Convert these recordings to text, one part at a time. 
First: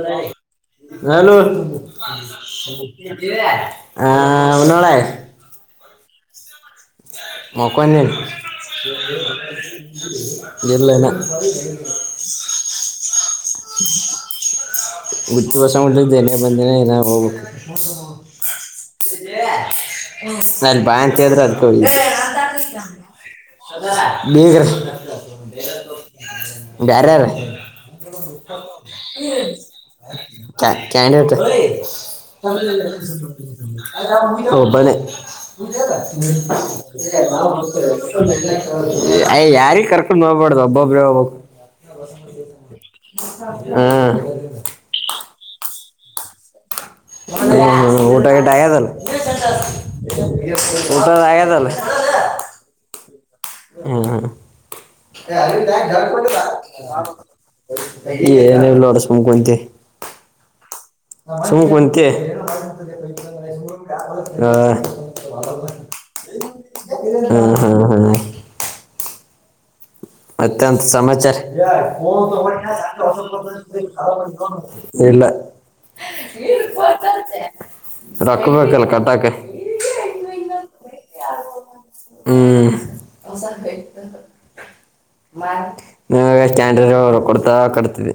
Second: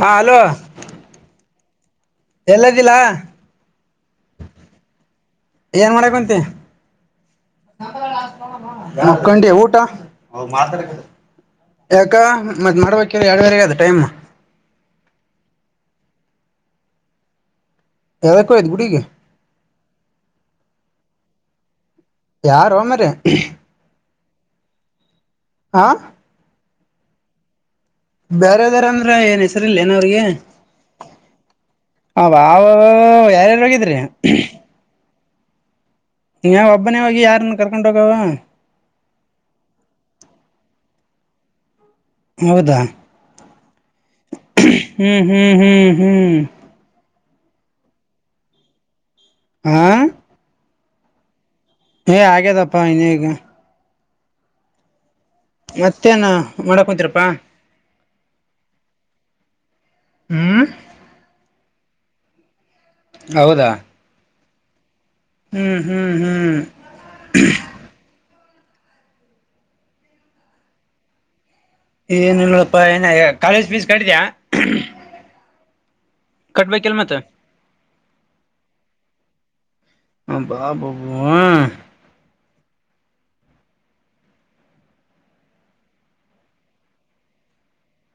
ಹಾ hello hello ಎಲ್ಲದಿಲ್ಲ [inaudible] ಆ ಒನ್ನಳೆ ಏನ್ ಮಾಡಕಂತಿ [inaudible] ಮಕ್ಕೊಂದೇನು ಮಕಂಡಿ ಊಟ ಅವ್ ಇಲ್ಲ ಮಾತಡಕತ್ ಇನ್ನ ಯಾಕ ಮತ್ ಮಾಡ್ಬೇಕಿಲ್ಲೊ ಯಾರದ್ರುಗೆ ಟೈಮ್ ಉಪ್ವಾಸ ಉಂಡಿದ್ದ್ ನೆನ್ನೇ ಇವಾಗ ಹೋಗ್ಬೇಕು ಯಾವದಕ್ಕೂ ಇದ್ ಗುಡಿಗೆ ನನ್ ಬ್ಯಾ ಅಂತಿದ್ರೆ ಅದಕ್ಕೊ ಯಾರೊ ಮಾರಯ್ಯ ಬೀಗ್ರು ಬಾರೆರ್ ಬೇರೆದ್ದರಂದ್ರೆ ಏನ್ ಹೆಸರಿ ಇಲ್ಲ ಏನು ಕ್ಯ ಕೆಣೆತ್ ಅವ ಯಾರ್ಯಾರು ಹೋಗಿದ್ರಿ ಒಬ್ಬನೆ ನೀವ ಒಬ್ಬನೇ ಹೋಗಿ ಯಾರನ್ನ ಕರ್ಕೊಂಡ್ ಹೋಗವ ಅಯ್ ಯಾರಿಗೆ ಕರ್ಕೊಂಡು ಹೋಗ್ಬಾರಡ್ದು ಒಬ್ಬ [inaudible] ಹೌದಾ ಹಾ ಹ್ಮ್ ಹ್ಮ್ ಹ್ಮ್ ಹ್ಮೂ ಹ್ಮೂಊಟಾಗಿಟ ಅಯಿದಿಲ್ಲ್ ಹಾ ಊಟ ಆಯದಲ್ ಯ್ ಹಾಗ್ಯದಪ್ಪಾ ಹಂಗೆಹೀಗೆ ಹ್ಮು ಮತ್ತೇನ ಮಾಡಕ್ ಕುಂತಿರಪ್ಪಾ [inaudible] ಏನೊನಡ್ಸುಕುಂತಿ ಹ್ಮ್ ಸುಮ್ ಕುಂತಿ ಹೌದಾ ಹಾ ಹ್ಮ್ ಹ್ಮ್ ಹ್ಮ್ ಹು ಹು ಹಾ ಮತ್ಯಂತ್ ಸಮಚಾರ ಏನಿಲ್ಲಪ್ಪಾ ಏನ ಕಾಲೇಜ್ ಫೀಸ್ ಕಟ್ಟಿದ್ಯಾ [inaudible] ಇಲ್ಲ [inaudible] ಕಟ್ಬೇಕಿಲ್ ಮತ್ತ ರೊಕ್ಕ ಬೇಕಲ್ಲ ಕಟ್ಟಕ್ಕೆ ಅಬಾಬಬ್ಹು್ ಹ್ಮು ಮ ನಿಮ್ಮವೆಸ್ಟ್ಯಾಂಡರು ಕೊಡ್ತಾ ಕಟ್ತಿದೆ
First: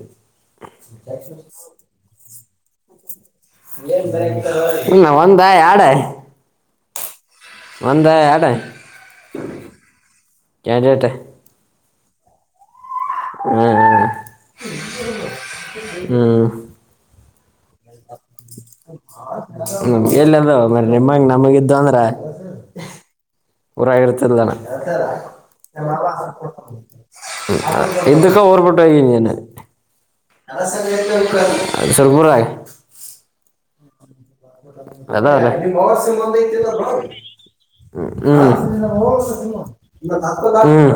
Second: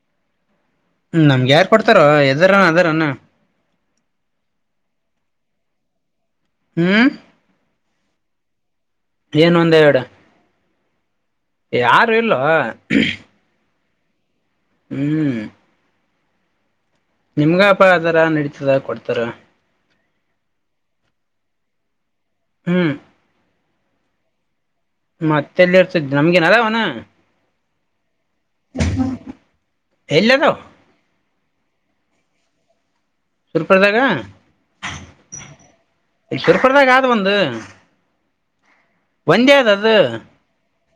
ನಮ್ಗ್ಯಾರ್ ಕೊಡ್ತಾರೊ ಎದುರನ ಅದಾರನ [inaudible] ನಿಅವ್ನಬಾಯ್ ಆಡೆ ಹ್ಮ್ ಒಂದಾ ಎರ್ಡ ಏನ್ ಒಂದ ಎರ್ಡ ಕೆಬೇಕ ಯಾರು ಇಲ್ಲೊ ಹೊ ಹ್ಮ್ ಹ್ಮು ನಿಮ್ಗಪ ಅದರ ನಡೀತದ ಕೊಡ್ತಾರ ಹ್ಮು ಎಲ್ಲಂದ್ರೆಹೌದು ನಿಮ್ಮಂಗ್ ನಮಗಿದ್ದು ಅಂದ್ರೆ ಹ್ಮ್ ಊರಗರ್ತದಾನ ಮತ್ತೆಲ್ಲಿ ಇರ್ತದ್ ನಮ್ಗೇನ್ ಅದಾವನ ಎಕ್ಕ ಊರ್ಪಟ್ಟ ಹಗನಿನ್ ಎಲ್ಲಿ ಅದಾವ ತರ್ಮುರೈ ಸುರ್ಪದಾಗ ಅ ಬಸ ಬಂದ ಸುರ್ಪುರದಾಗ ಆದ ಒಂದು ಒಂದೇ ್ಮ ಅದ ಅದು ಹ್ಮ್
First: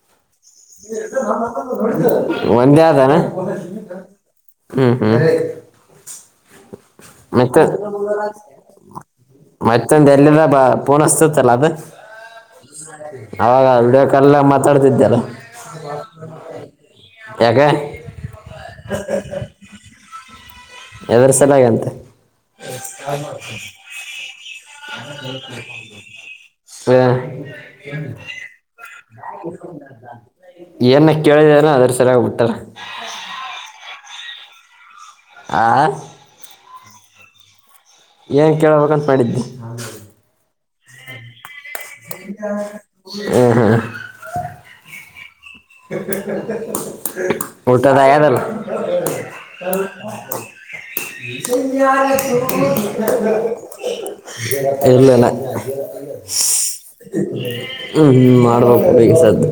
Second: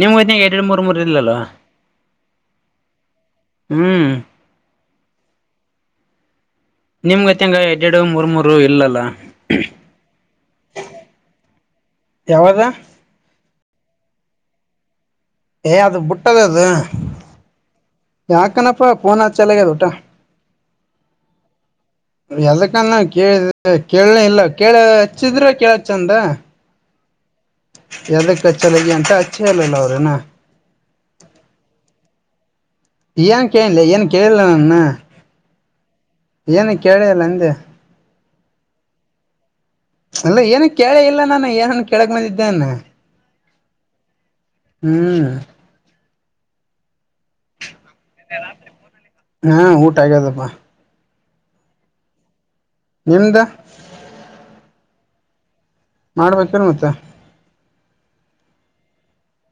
ನಿಮ್ ಗತ್ನಾಗ ಎರಡ್ ಮೂರ್ ಮೂರ್ ಇಲ್ಲಲ್ಲ ಹ್ಮ್ ಒಂದೇ ಆದಾನ ಹ್ಮ್ ಹ್ಮ್ ಹ್ಮ್ ನಿಮಗತ್ತಂಗ ಎಡ್ರಡು ಮೂರ್ ಮೂರು ಇಲ್ಲಲ್ಲ ಮತ್ತೊಂದು ಎಲ್ಲಿದ ಬ ಪೂನಸ್ತತ್ಲ್ಲ ಅದು ಯಾವದ ಅವಾಗ ಇಡಕಲ್ಲ ಮಾತಾಡ್ತಿದ್ದಲ್ಲ ಏ ಅದು ಬಿುಟ್ಟದ ಅದು ಯಾಕೆ ಯಾಕನಪ್ಪ ಫೋನ್ ಹ ಚಲಗ್ಯದ ಊಟಾ ಎಾವಾರ ಸಲಾಗಂತೆ ಎದಕ್ಕಾನ ಕೇಳ ಕೇಳನೆ ಇಲ್ಲ ಕೇಳ ಹಚ್ಚಿದ್ರ ಕೇಳ ಚಂದ ಸ ಎದಕ್ಕೆ ಹಚ್ಚಲಾಗಿ ಅಂತ ಹಚ್ಚೇ ಇಲ್ಲಲ್ಲ ಅವ್ರೇನ ಏನ ಕೇಳಿದ ಅದ್ರ ಸರಿಯಾಗಿಬಟ್ಟಾರೆ ಏನ್ ಕೇಳಿಲ್ಲ ಏನ್ ಕೇಳಿಲ್ಲ ನನ್ನ ಆ ಏನ ಕೇಳಿಲ್ಲ ಅಂದೆ ಏನ್ ಕೇಳಬೇಕಾಗಂತ ಮಾಡಿದ್ದಿ ಅಲ್ಲ ಏನು ಕೇಳ ಇಲ್ಲ ನಾನು ಏನನ್ ಕೇಳಕ್ ಬಂದಿದ್ದೇಾನ ಆ ಹಾ ಕೇ [unintelligible] ಊಟ ಸ ಆ ಹಾ ಊಟ ಆಗ್ಯದಪ್ಪ ತಲ್ಲ ಯ ನಿಮ್ದ ಎಏರನ್ನ ಮಾಡ್ಬೇಕ್ರ ಮತ್ತೆ ೂ ಮಾಡ್ಬೇಕು ಈಗೆ ಸತ್ತು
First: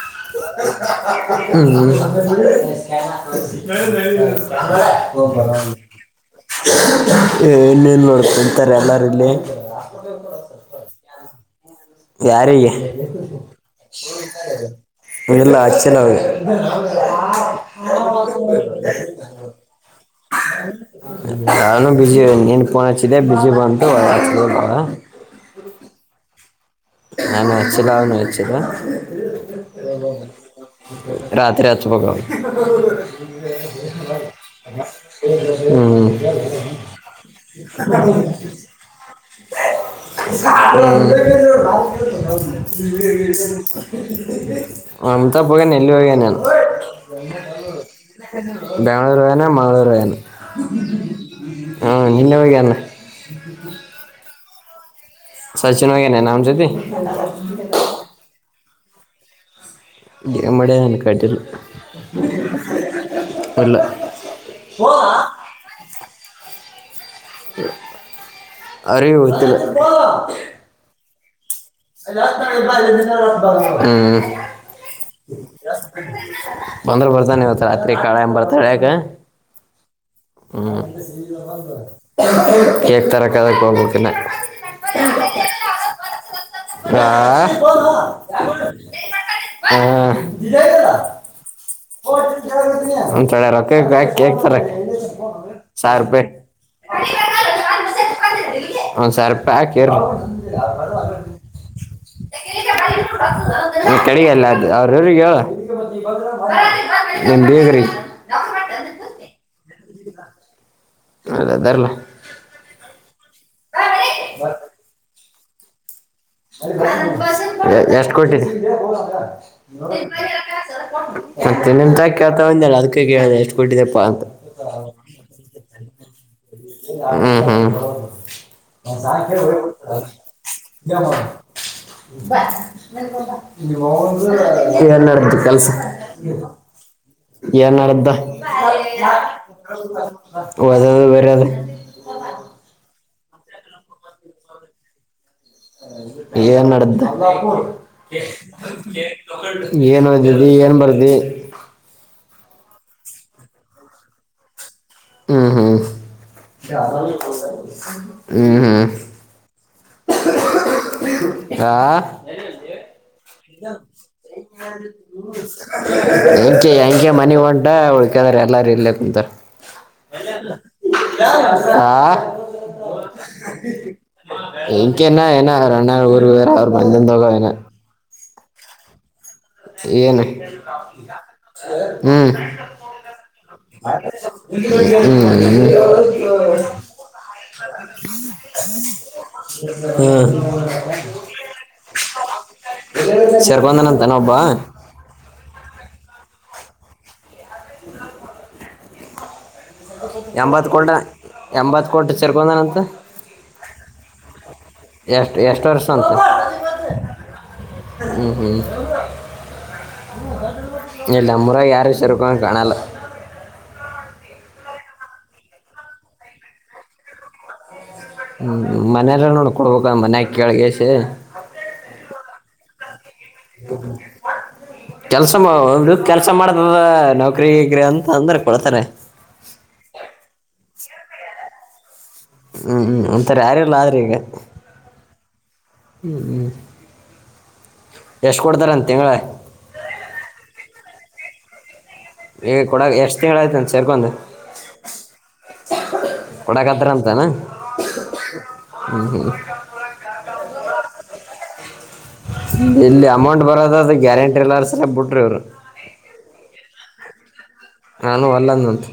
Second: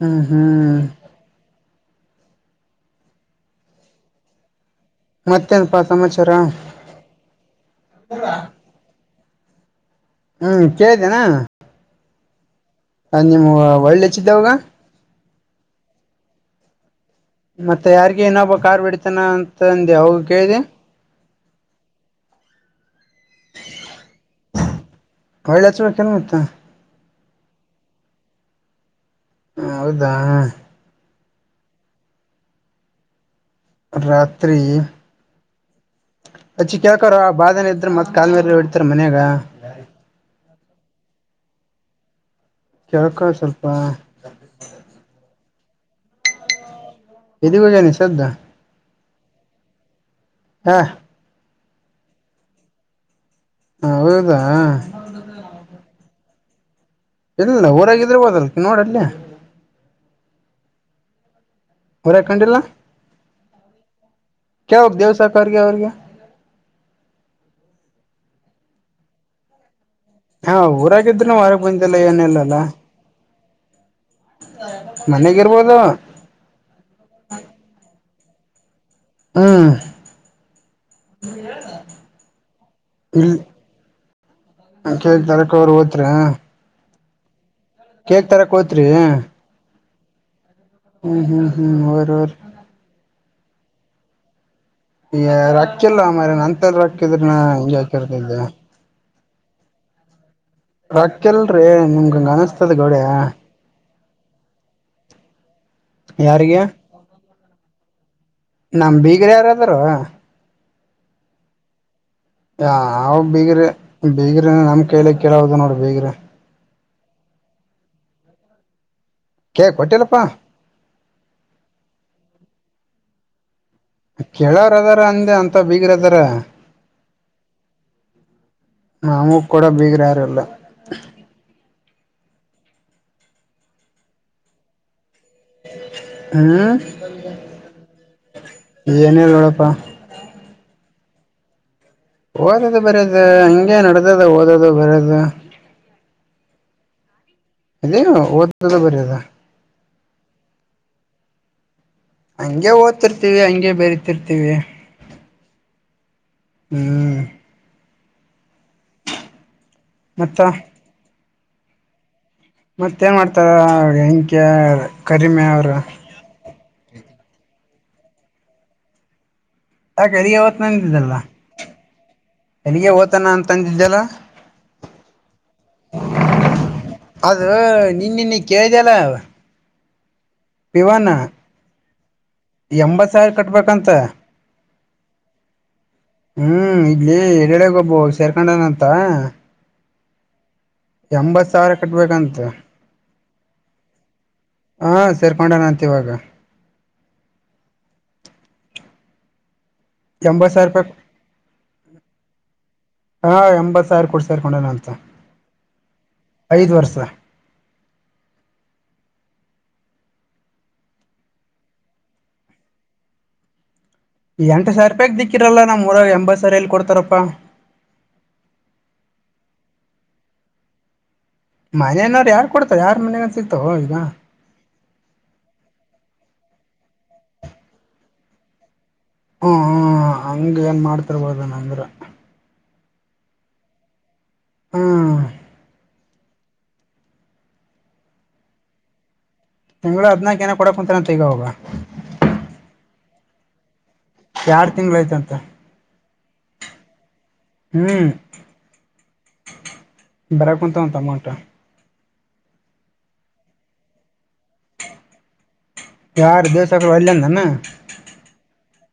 ಹ್ಮ ಹ್ಮ್ ಹ್ಮಞ ಮತ್ತೇನಪ್ಪಾ ಸಮಾಚಾರ ಏ ಇನ್ನೇನ್ ನೋಡ್ಕಂತಾರೆ ಎಲ್ಲ ಎಲ್ಲಲೆ ಹ್ಮ್ ಕೇಳಿದ್ದೇನಾ ಯಾರಿಗೆ ಹ ನಿಮ್ ಒಳ್ಳ ಹೆಚ್ಚಿದ್ದಾವಾಗ ಲ್ಲ ಆ ಚೆ ನಾವ ಮತ್ತೆ ಯಾರ್ಗ ಏನೊಬ್ಬ ಕಾರ್ ಬಿಡ್ತಾನ ಅಂತಂದು ಅವ ಕೇಳ್ದಿ ನಾನು ಬಿಜಿ ನೀನ್ ಫೋನ್ ಹಚ್ಚಿದ್ದೆ ಬಿಜಿ ಬಟು ನ ಮತ್ತಾ ನಾನು ಹೆಚ್ಚಿಲ್ಲ ಅವನು ಇಚ್ಚರ ಹೌದಾ ರಾತ್ರಿ ಆತ್ಪೋಗವು ರಾತ್ರಿ ಅಚ್ಚಿ ಕೇಳ್ಕರ ಆ ಬಾದನ ಇದ್ರ ಮತ್ತ್ ಕಾಾಲ ಮರಿ ಇಡ್ತಾರ ಮನ್ಯಾಗ ಹ್ಮ್ ಕೇಳ್ಕೊ ಸ್ವಲ್ಪ ಆ ೋಗ ನೆಲ್ಲ ನ್ ಎಲ್ಲಿಗ್ ಹೋಗ್ಯಾನ ಈ ಸದ್ದ [unintelligible] ನಳೂರು ವನ ಮಳೂರುಾನ ಹಾ ಹ ನಿನ್ನೆ ಬಗಣ ಹ ಹೌದಾ ಸಚಿನ್ ಹೋಗೇನೆ ನಮ್ ಜತೆ ಇಲ್ಲ ಊರಾಗಿದ್ರೆ ಹೋದಲ್ಕ ನೋಡಲ್ಲಿ ನಮ್ಮಡ ಹಾಲೆಕ್ಕಾಟ್ಟಲ್ ಊರಾಗ ಕಂಡಿಲ್ಲ ಇಡ್ಲ್ಲ ಕೇಳ್ಬೇಕ್ ದೇವ್ ಸಾಕವ್ರಿಗೆ ಅವ್ರಿಗೆ ಅರಿವುತ್ತ ಹಾ ಊರಾಗಿದ್ರರು ಮ ಅಲ್ಲ ಬ ಅ ಮನೆಗಿರ್ಬೋದು ಬಂದ್ರ ಬರ್ತಾನೆ ಇವತ್ ರಾತ್ರಿ ಕಾಳೆ ಎ ಬರ್ತಾಳಕ ಹಾ ಹ್ಮ್ ಕೇಕ್ ತರಕ್ಕೆದಕ್ಕೆ ಹೋಗಬೇಕತಿನ ಹ ಕೇಳ್ತಾರಕ್ ಅವ್ರರು ಓದತ್ರರಿ ಹಾ ಕೇಕ್ ತರ ಕೋತ್ರಿ ಹ್ಮ್ ಹೋರಿ ಹೋರಿ ಹತನ [unintelligible] ಚಕ ಕಕ್ ತರ [unintelligible] ಈ ರೊಕ್ಕಿಲ್ಲ ಮ್ರ ನಂತ ರೊಕ್ಕಿದ್ರನ ಹೆಂಗ ಹಕರ್ತಿದ್ದ ಹ ಸರ್ಪ್ಯಾಕರಿ [unintelligible] ರಕ್ಕಲ್ರಿ [unintelligible] ಈ ಕಡೆಗೆಲ್ಲ ಅದು ಅವ್ರ್ರರಿಗೆ ಹಾಗ ನಂಬೇಗ್ರಿ ನಮ ಬೀಗರ್ ಯಾರಾದಾರೂ ಅದ ಅದಾರಲ್ಲ ಯ ನಾವ ಬೀಗ್ರಿ ಬೀಗ್ರ ನಮ್ ಕೈಲೆ ಕೇಳೋುದು ನೋಡ ಬೀಗ್ರಿ ಎಷ್ಟು ಕೊಟ್ಟಿದೆ ಕೇ ಕೊಟ್ಟಿಲ್ಲಪ್ಪಾ ಮತ್ತೆ ನಿಮತ್ ಹಾಕ ಆತ ಒಂದಲ್ಲ ಅದಕ್ಕೆ ಕೇಳ ಎಷ್ಟು ಕೊಟ್ಟಿದೆಪ್ಪ ಅಂತ ಕೆೇಳವ್ರ ಅದಾರ ಅಂದೆ ಅಂತ ಬೀಗರ್ ಅದಾರ ಹ್ಮ್ ಹ್ಮ್ ಸ ನಾವು ಕೂಡ ಬೀಗ್ರ ಯಾರಿಲ್ಲ ಮಾಡ ನ್ಡ್ತು ಕೆಲ್ಸ ಹ್ಮ್ ಏನ್ಡ್ದ [unintelligible] ಏನಿಲ್ಲ ನೋಡಪ್ಪಾ ಅ ಬೇರ ಅದು ಓದದು ಬರದು್ ಹಂಗೆ ನಡ್ದದ ಓದದು ಬರದು ಏನ್ ನಡ್ದ ಇದೇ ಓದದು ಬರದು ಏನು ಹೊಂದಿ ಏನ್ ಬರ್ದಿ ಹಂಗೆ ಓದ್ತಿರ್ತಿವಿ ಹಂಗಗೆ ಬೆರತಿರ್ತಿವಿ ಹ್ಮ್ ಹ್ಮ್ ಹ್ಮ್ ಹ್ಮ್ ಮತ್ತು ಅಹಾ ಮಾಡ್ತಾರ ಹೆಂಕ್ಯ ಕರಿಮೆ ಅವರು ಏನ್ ಹಂಗೆ ಮನಿಗಿ ಹೊಂಟ ಉಳ್ಕ್ಯದ್ರಎಲ್ಲಾರು ಇಲ್ಲೆ ಕುಂತಾರ ಯಾಕೆ ಎಲ್ಲಿಗೆ ಇಲ್ಲಾದಲಾ ಓದ್ತಾನ ಅಂದಿದ್ದಲ್ಲ ಹಾ ಎಲ್ಲಿಗೆ ಓದ್ತಾನ ಅಂತಂದಿದ್ದಲ್ಲ ಇಂಕೆನ್ನ ಏನ ಅವರ ಅನ್ನರ ಇವ ಅವರ ಬಂದಿಂದ ಹೋಗವ ಇನ ಕಿಳಿದಲಾ ಏನು ಹ್ಮ್ ಎಂಬತ್ ಸಾವಿರ ಹು ಕಟ್ಬೇಕಂತ ಹೂ ಹ್ಮ್ ಹ್ಮ್ ಇಲ್ಲಿ ಯಡಹಳ್ಳಿ ನಗ ಒಬ್ಬ ಸೇರ್ಕೊಂಡನಂತ ಹ ಎಂಬತ್ತ ಸಾವಿರ ಕಟ್ಬೇಕಂತ ಸರ್ ಬಂದಾನಾಂತ ಒಬ್ಬ ಮತ್ತ ಈವಾಗ [unintelligible] ಎಂಬತ್ ಸಾವಿರ ರೂಪಾಯಿ ಕೊಂಡ ಎಂಬತ್ತ ಕೊಂಡು ಸೇರ್ಕೊಂಡನಂತ ಹಾ ಎಂಬತ್ ಸಾವಿರ ಕೊಡ್ಸರ್ಕೊಂಡಣ ಅಂತ ಎಷ್ಟು ಎಷ್ಟು ಐದ ವರ್ಷ ಹ್ಮ್ ಹ್ಮ್ ಇಲ್ಲಿ ನಮ್ಮೂರಾಗ ಯಾರು ಸೇರಕೊಳಂಗ ಕಾಣಲ್ಲ ಪಕ್ ದಿಕ್ಕಿರಲ್ಲ ನಮ್ಮ್ ಊರಾಗ ಎಂಬತ್ತ ಸಾವಿರ ಎಲ್ಲಿ ಕೊಡ್ತಾರಪ್ಪಾ ಹ್ಮ್ ಮನೆಯಾರ ನೋಡ್ಕೊಡ್ಬೇಕ ಮನ್ಯಾಗ ಕೇಳಿಸಿ ಯಾರ ಮನ್ಯಾಯಾಗ ಕೆಲ್ಸ ಮಾಡ್ ಕೆಲ್ಸ ಮಾಡತದ ನೌಕರಿ ಗಿಕ್ರಿ ಅಂತ ಅಂದ್ರ ಕೊಡ್ತಾರೆ ಹ್ಮ ಹಂಗ ಏನ್ ಮಾಡ್ತಿರ್ಬೋದ ಅಂದ್ರ ಹ್ಮ್ ಹ್ಮ್ ಒಂತರ ಯಾರೆಲ್ಲ ಆದ್ರ ಈಗ ಹ್ಮ್ ಹ್ಮ್ ಹ್ಮ ಎಷ್ಟ್ ಕೊಡ್ತಾರಂತ ತಿಂಗಳ ತಿಂಗಳ ಹದ್ನಾಕ ಏನ ಕೊಡಕ್ ಕುಂತನಂತ ಈಗ ಅವರ್ಗ ಏ ಕೊಡಗ ಎಷ್ಟ ತಿಂಗಳು ಅಯ್ತಂತೆ ಎರಡು ತಿಂಗಳ ಆಯ್ತಂತೆ ಕೊಡಕತರಂತೆನು ಹೂ ಬರಕುಂತವಂತೆ ಅಮೌಂಟ್‌ ಎಲ್ಲಿ ಅಮೌಂಟ್ ಬರೋದಾದ್ರ ಗ್ಯಾರಂಟಿ ಎಲ್ಲಾರ ಸರಿ ಬಿಟ್ರಿ ಇವ್ರು ಯಾರು ದಿವಸಗಳು ವಲ್ಲಂದಾನನು ನಾನು ವಲ್ಲಹಂದೆ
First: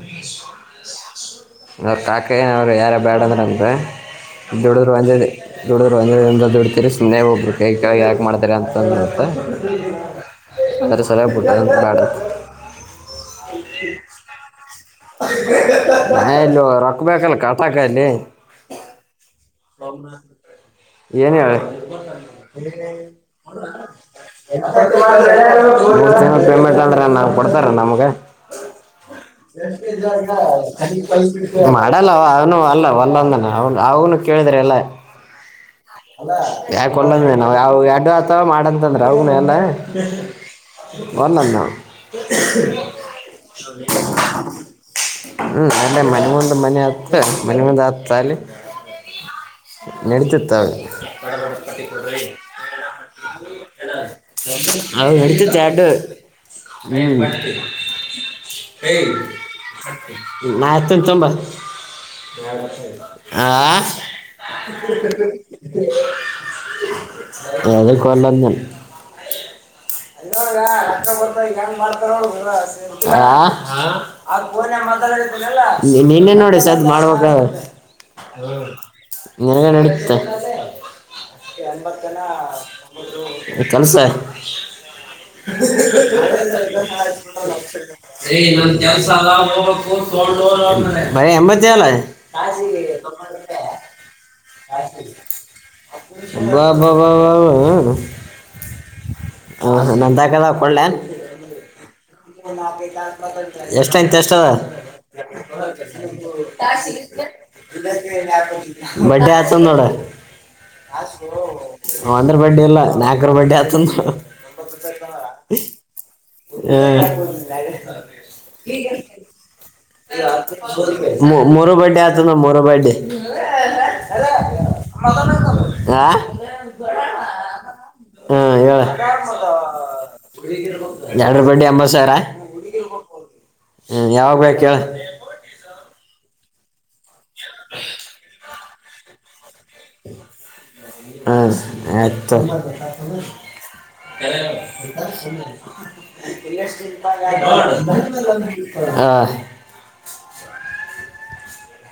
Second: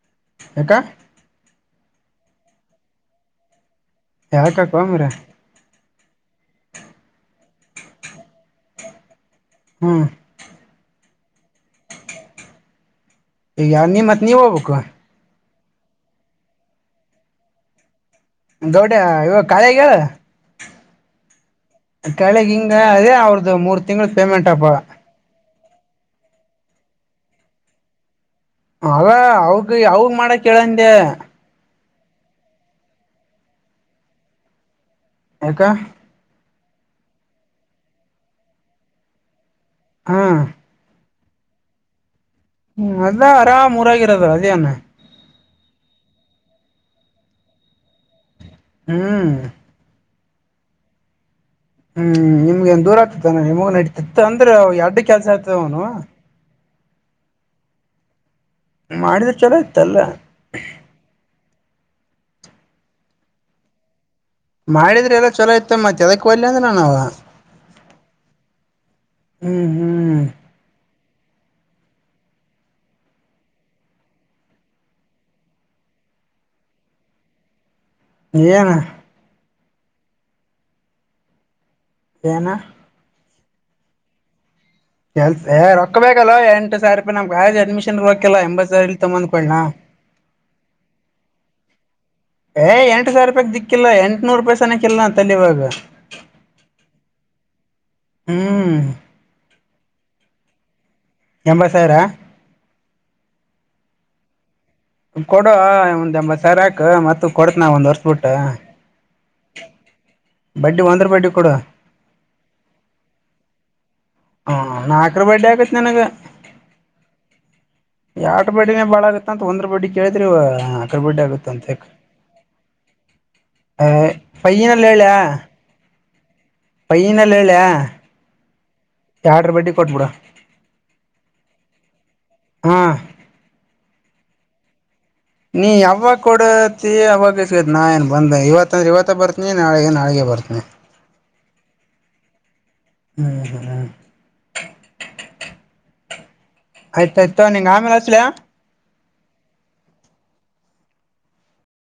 ಅವ್ರ ಕಾಕ ಏನೆರ ಅವ್ರು ಯಾರ ಬೇಡ ಅಂದ್ರ ನಮ ಯಾಕಕ್ಕ ದುಡಿದ್ರವಲ್ಲ ಮಾರಾಯ ದುಡಿದ್ರೆ ಒಂದೇ ದಿನ್ನದಾಗ ದುಡಿತಿರಿ ಸುಮ್ಮನೆ ಒಬ್ಬರು ಕೈ ಕೆಳಗ ಯಾಕೆ ಮಾಡತಿರ ಅಂತಂದ್ರತ್ತ ಹ್ಮ್ ಅದ್ರ ಸಲುವಾಗಿ ಬುಟ್ಟಾರಂತ ಬ್ಯಾಡರಿ ಮತ್ ನೀವ ಹೋಗ್ಬೇಕು ನಾನು ಎಲ್ಲಿ ರೊಕ್ಬೇಕಲ್ಲ ಕತಾಕಲ್ಲಿ ಗೌಡ್ಯ ಇವ ಖಾಲಿಯಾಗಳ್ ಏನ್ ಹೇಳಿ ಹಿಂಗ ಅದೇ ಅವ್ರದ್ದ ಮೂರ್ ತಿಂಗಳ ಪೇಮೆಂಟ್ ಅಪ್ಪ ಮೂರ್ ತಿಂಗಳು ಪೇಮೆಂಟ್ ಆದ್ರ ಕೊಡ್ತಾರ ನಮ್ಗ ಅವ ಅವಗ ಅವಗ ಮಾಡಕ್ ಹೇಳಂದೆ ಮತ್ ಅಡಲ್ಲ ಅವನು ಅಲ್ಲ ವಲ್ಲ ಅಂದನಲ್ಲ ಅವನು ಕೇಳಿದ್ರ ಎಲ್ಲ ಯಾಕ ಯಾಕ ವಲ್ಲ ಅಂದೇ ನೀನು ಯಾವ ಎಡ್ಡು ಆತ ಮಾಡಂತಂದ್ರ ಅವನು ಎಲ್ಲ ಹಾ ವಲ್ಲ ಅಂದ ಅವ ಹ್ಮ್ ಅಲ್ಲ ಹರಮ್ ಊರಾಗಿರೋದು ಅದೇನ ಹ್ಮ್ ಅಲ್ಲೇ ಮನೆ ಮುಂದ ಮನೆ ಹತ್ತು ಮನೆ ಮುಂದ ಹತ್ತಲ್ಲಿ ಹ್ಮ್ ನೆಡೀತಿತ್ತು ಆಗ ಹ್ಮ್ ನಿಮ್ಗೆ ಏನ್ ದೂರ ಆಗ್ತಿತ್ತಾನ ನಿಮಗ ನಡತಿತ್ತ ಅಂದ್ರೆ ಎರಡ್ಡು ಕೆಲ್ಸ ಆಯತವನು ಹ್ಮ್ ಮಾಡಿದ್ರ ಚಲೋ ಇತ್ತಲ್ಲ ನಾನ್ ಹಚ್ಚೋತೀನಿ ತಕೊಬಾ ಆ ಮಾಡಿದ್ರ ಎಲ್ಲ ಚಲೋ ಇತ್ತ ಮತ್ ಎದಕ್ ಹೋಗ್ಲಿ ಅಂದ್ರ ನಾವ ಯಾದಕ್ ವಲ್ಲ ಅಂದನು ಹ್ಮ್ ಹ್ಮ್ [unintelligible] ತ ಈ ಹೆಂಗ ಮಾಡ್ತಾರ ಪೋನ ಮಾನಲ್ಲ ನೀನ್ನೇ ನೋಡಿ ಸ ಅದ್ ಮಾಡ್ಬೇಕ ಏನು ನರಗ ನಡುತ್ತೆ ಏನ ಕೆಲಸ ಅ ಕೆಲ್ಸ ಏ ರೊಕ್ಕ ಬೇಕಲ್ಲ ಎಂಟು ಸಾವಿರ ರೂಪಾಯಿ ನಮ್ ಕಾಲೇಜ್ ಅಡ್ಮಿಷನ್ ರೊಕ್ಕಿಲ್ಲ ಇ ಎಂಬತ್ ನಂದು ಸಾವಿರ ಇಲ್ಲಿ ಕೆಲಸ ತಗೊಂಬಂದ್ಕೊಳ್ಳನಾ ಅ ಬಯ ಎಂಬತ್ತ ಏಳ ಏ ಎಂಟು ಸಾವಿರ ರೂಪಾಯಿ ದಿಕ್ಕಿಲ್ಲ ಎಂಟುನೂರು ರೂಪಾಯಿ ಸನಕಿಲ್ಲ ಅಂತಲ್ಲಿ ಇವಾಗ ವ ವಾ ವಾ ವ ಹ ಹಾ ನಂದಾಕಲ್ಲ ಒಕ್ಕಳ್ಳೆ ಎಂಬತ್ ಸಾವಿರ ಎಷ್ಟ ಎಂತ ಎಷ್ಟ ಕೊಡು ಒಂದ್ ಎಂಬತ್ ಸಾವಿರ ಹಾಕ ಮತ್ತ ಕೊಡತ್ ನಾವ ಒಂದ್ ವರ್ಷ ಬಿಟ್ಟ ಬಡಿ ಆತಂದೋಳ ಬಡ್ಡಿ ಒಂದ್ರ ಬಡ್ಡಿ ಕೊಡು ಒಂದ್ರ ಬಡ್ಡ ಎಲ್ಲ ನಾಲ್ಕರ ಬಡ್ಡೆ ಆತ ಹ ನಾಕ್ರ ಬರ್ಡೇ ಆಗತ್ ನನಗ ಹ್ಮ್. ಎರಡು ಬಡಿನೇ ಬಾಳ ಆಗುತ್ತ ಅಂತ ಒಂದ್ರ ಬಡಿಿಗೆ ಮೊರ ಬರ್ಡೆ ಆತ ನ ಮೊರ ಬರ್ಡೆ ಹ ಪೈ್ಯನಲ್ಲ ಇಳ ವಾಹ ಪೈ್ಯನಲ್ಲ ಹೇಳಿಯ ನಡರ ಬಂಡಿ ಅಂಬಸರಾ ಹಾ ಹ್ಮ್ ಯಾವ ಬ್ಯ ನೀ ಯಾವಾಗ ಕೊಡತಿ ಅವಾಗ ಸಿಗತ್ ನಾ ಏನ್ ಬಂದ ಇವತ್ತ ಅಂದ್ರೆ ಇವತ್ತ ಬರ್ ನ ನಾಳೆಗೆ ನಾಳೆಗೆ ಬರ್ತನಿ ಹ್ಮ್ ಹ್ಮ್ ಹ ಆಯ್ತಾಯ್ತು ನಿಂಗ ಎತ ಆಮೇಲೆ ಹಚ್ಲಾ ಹಾ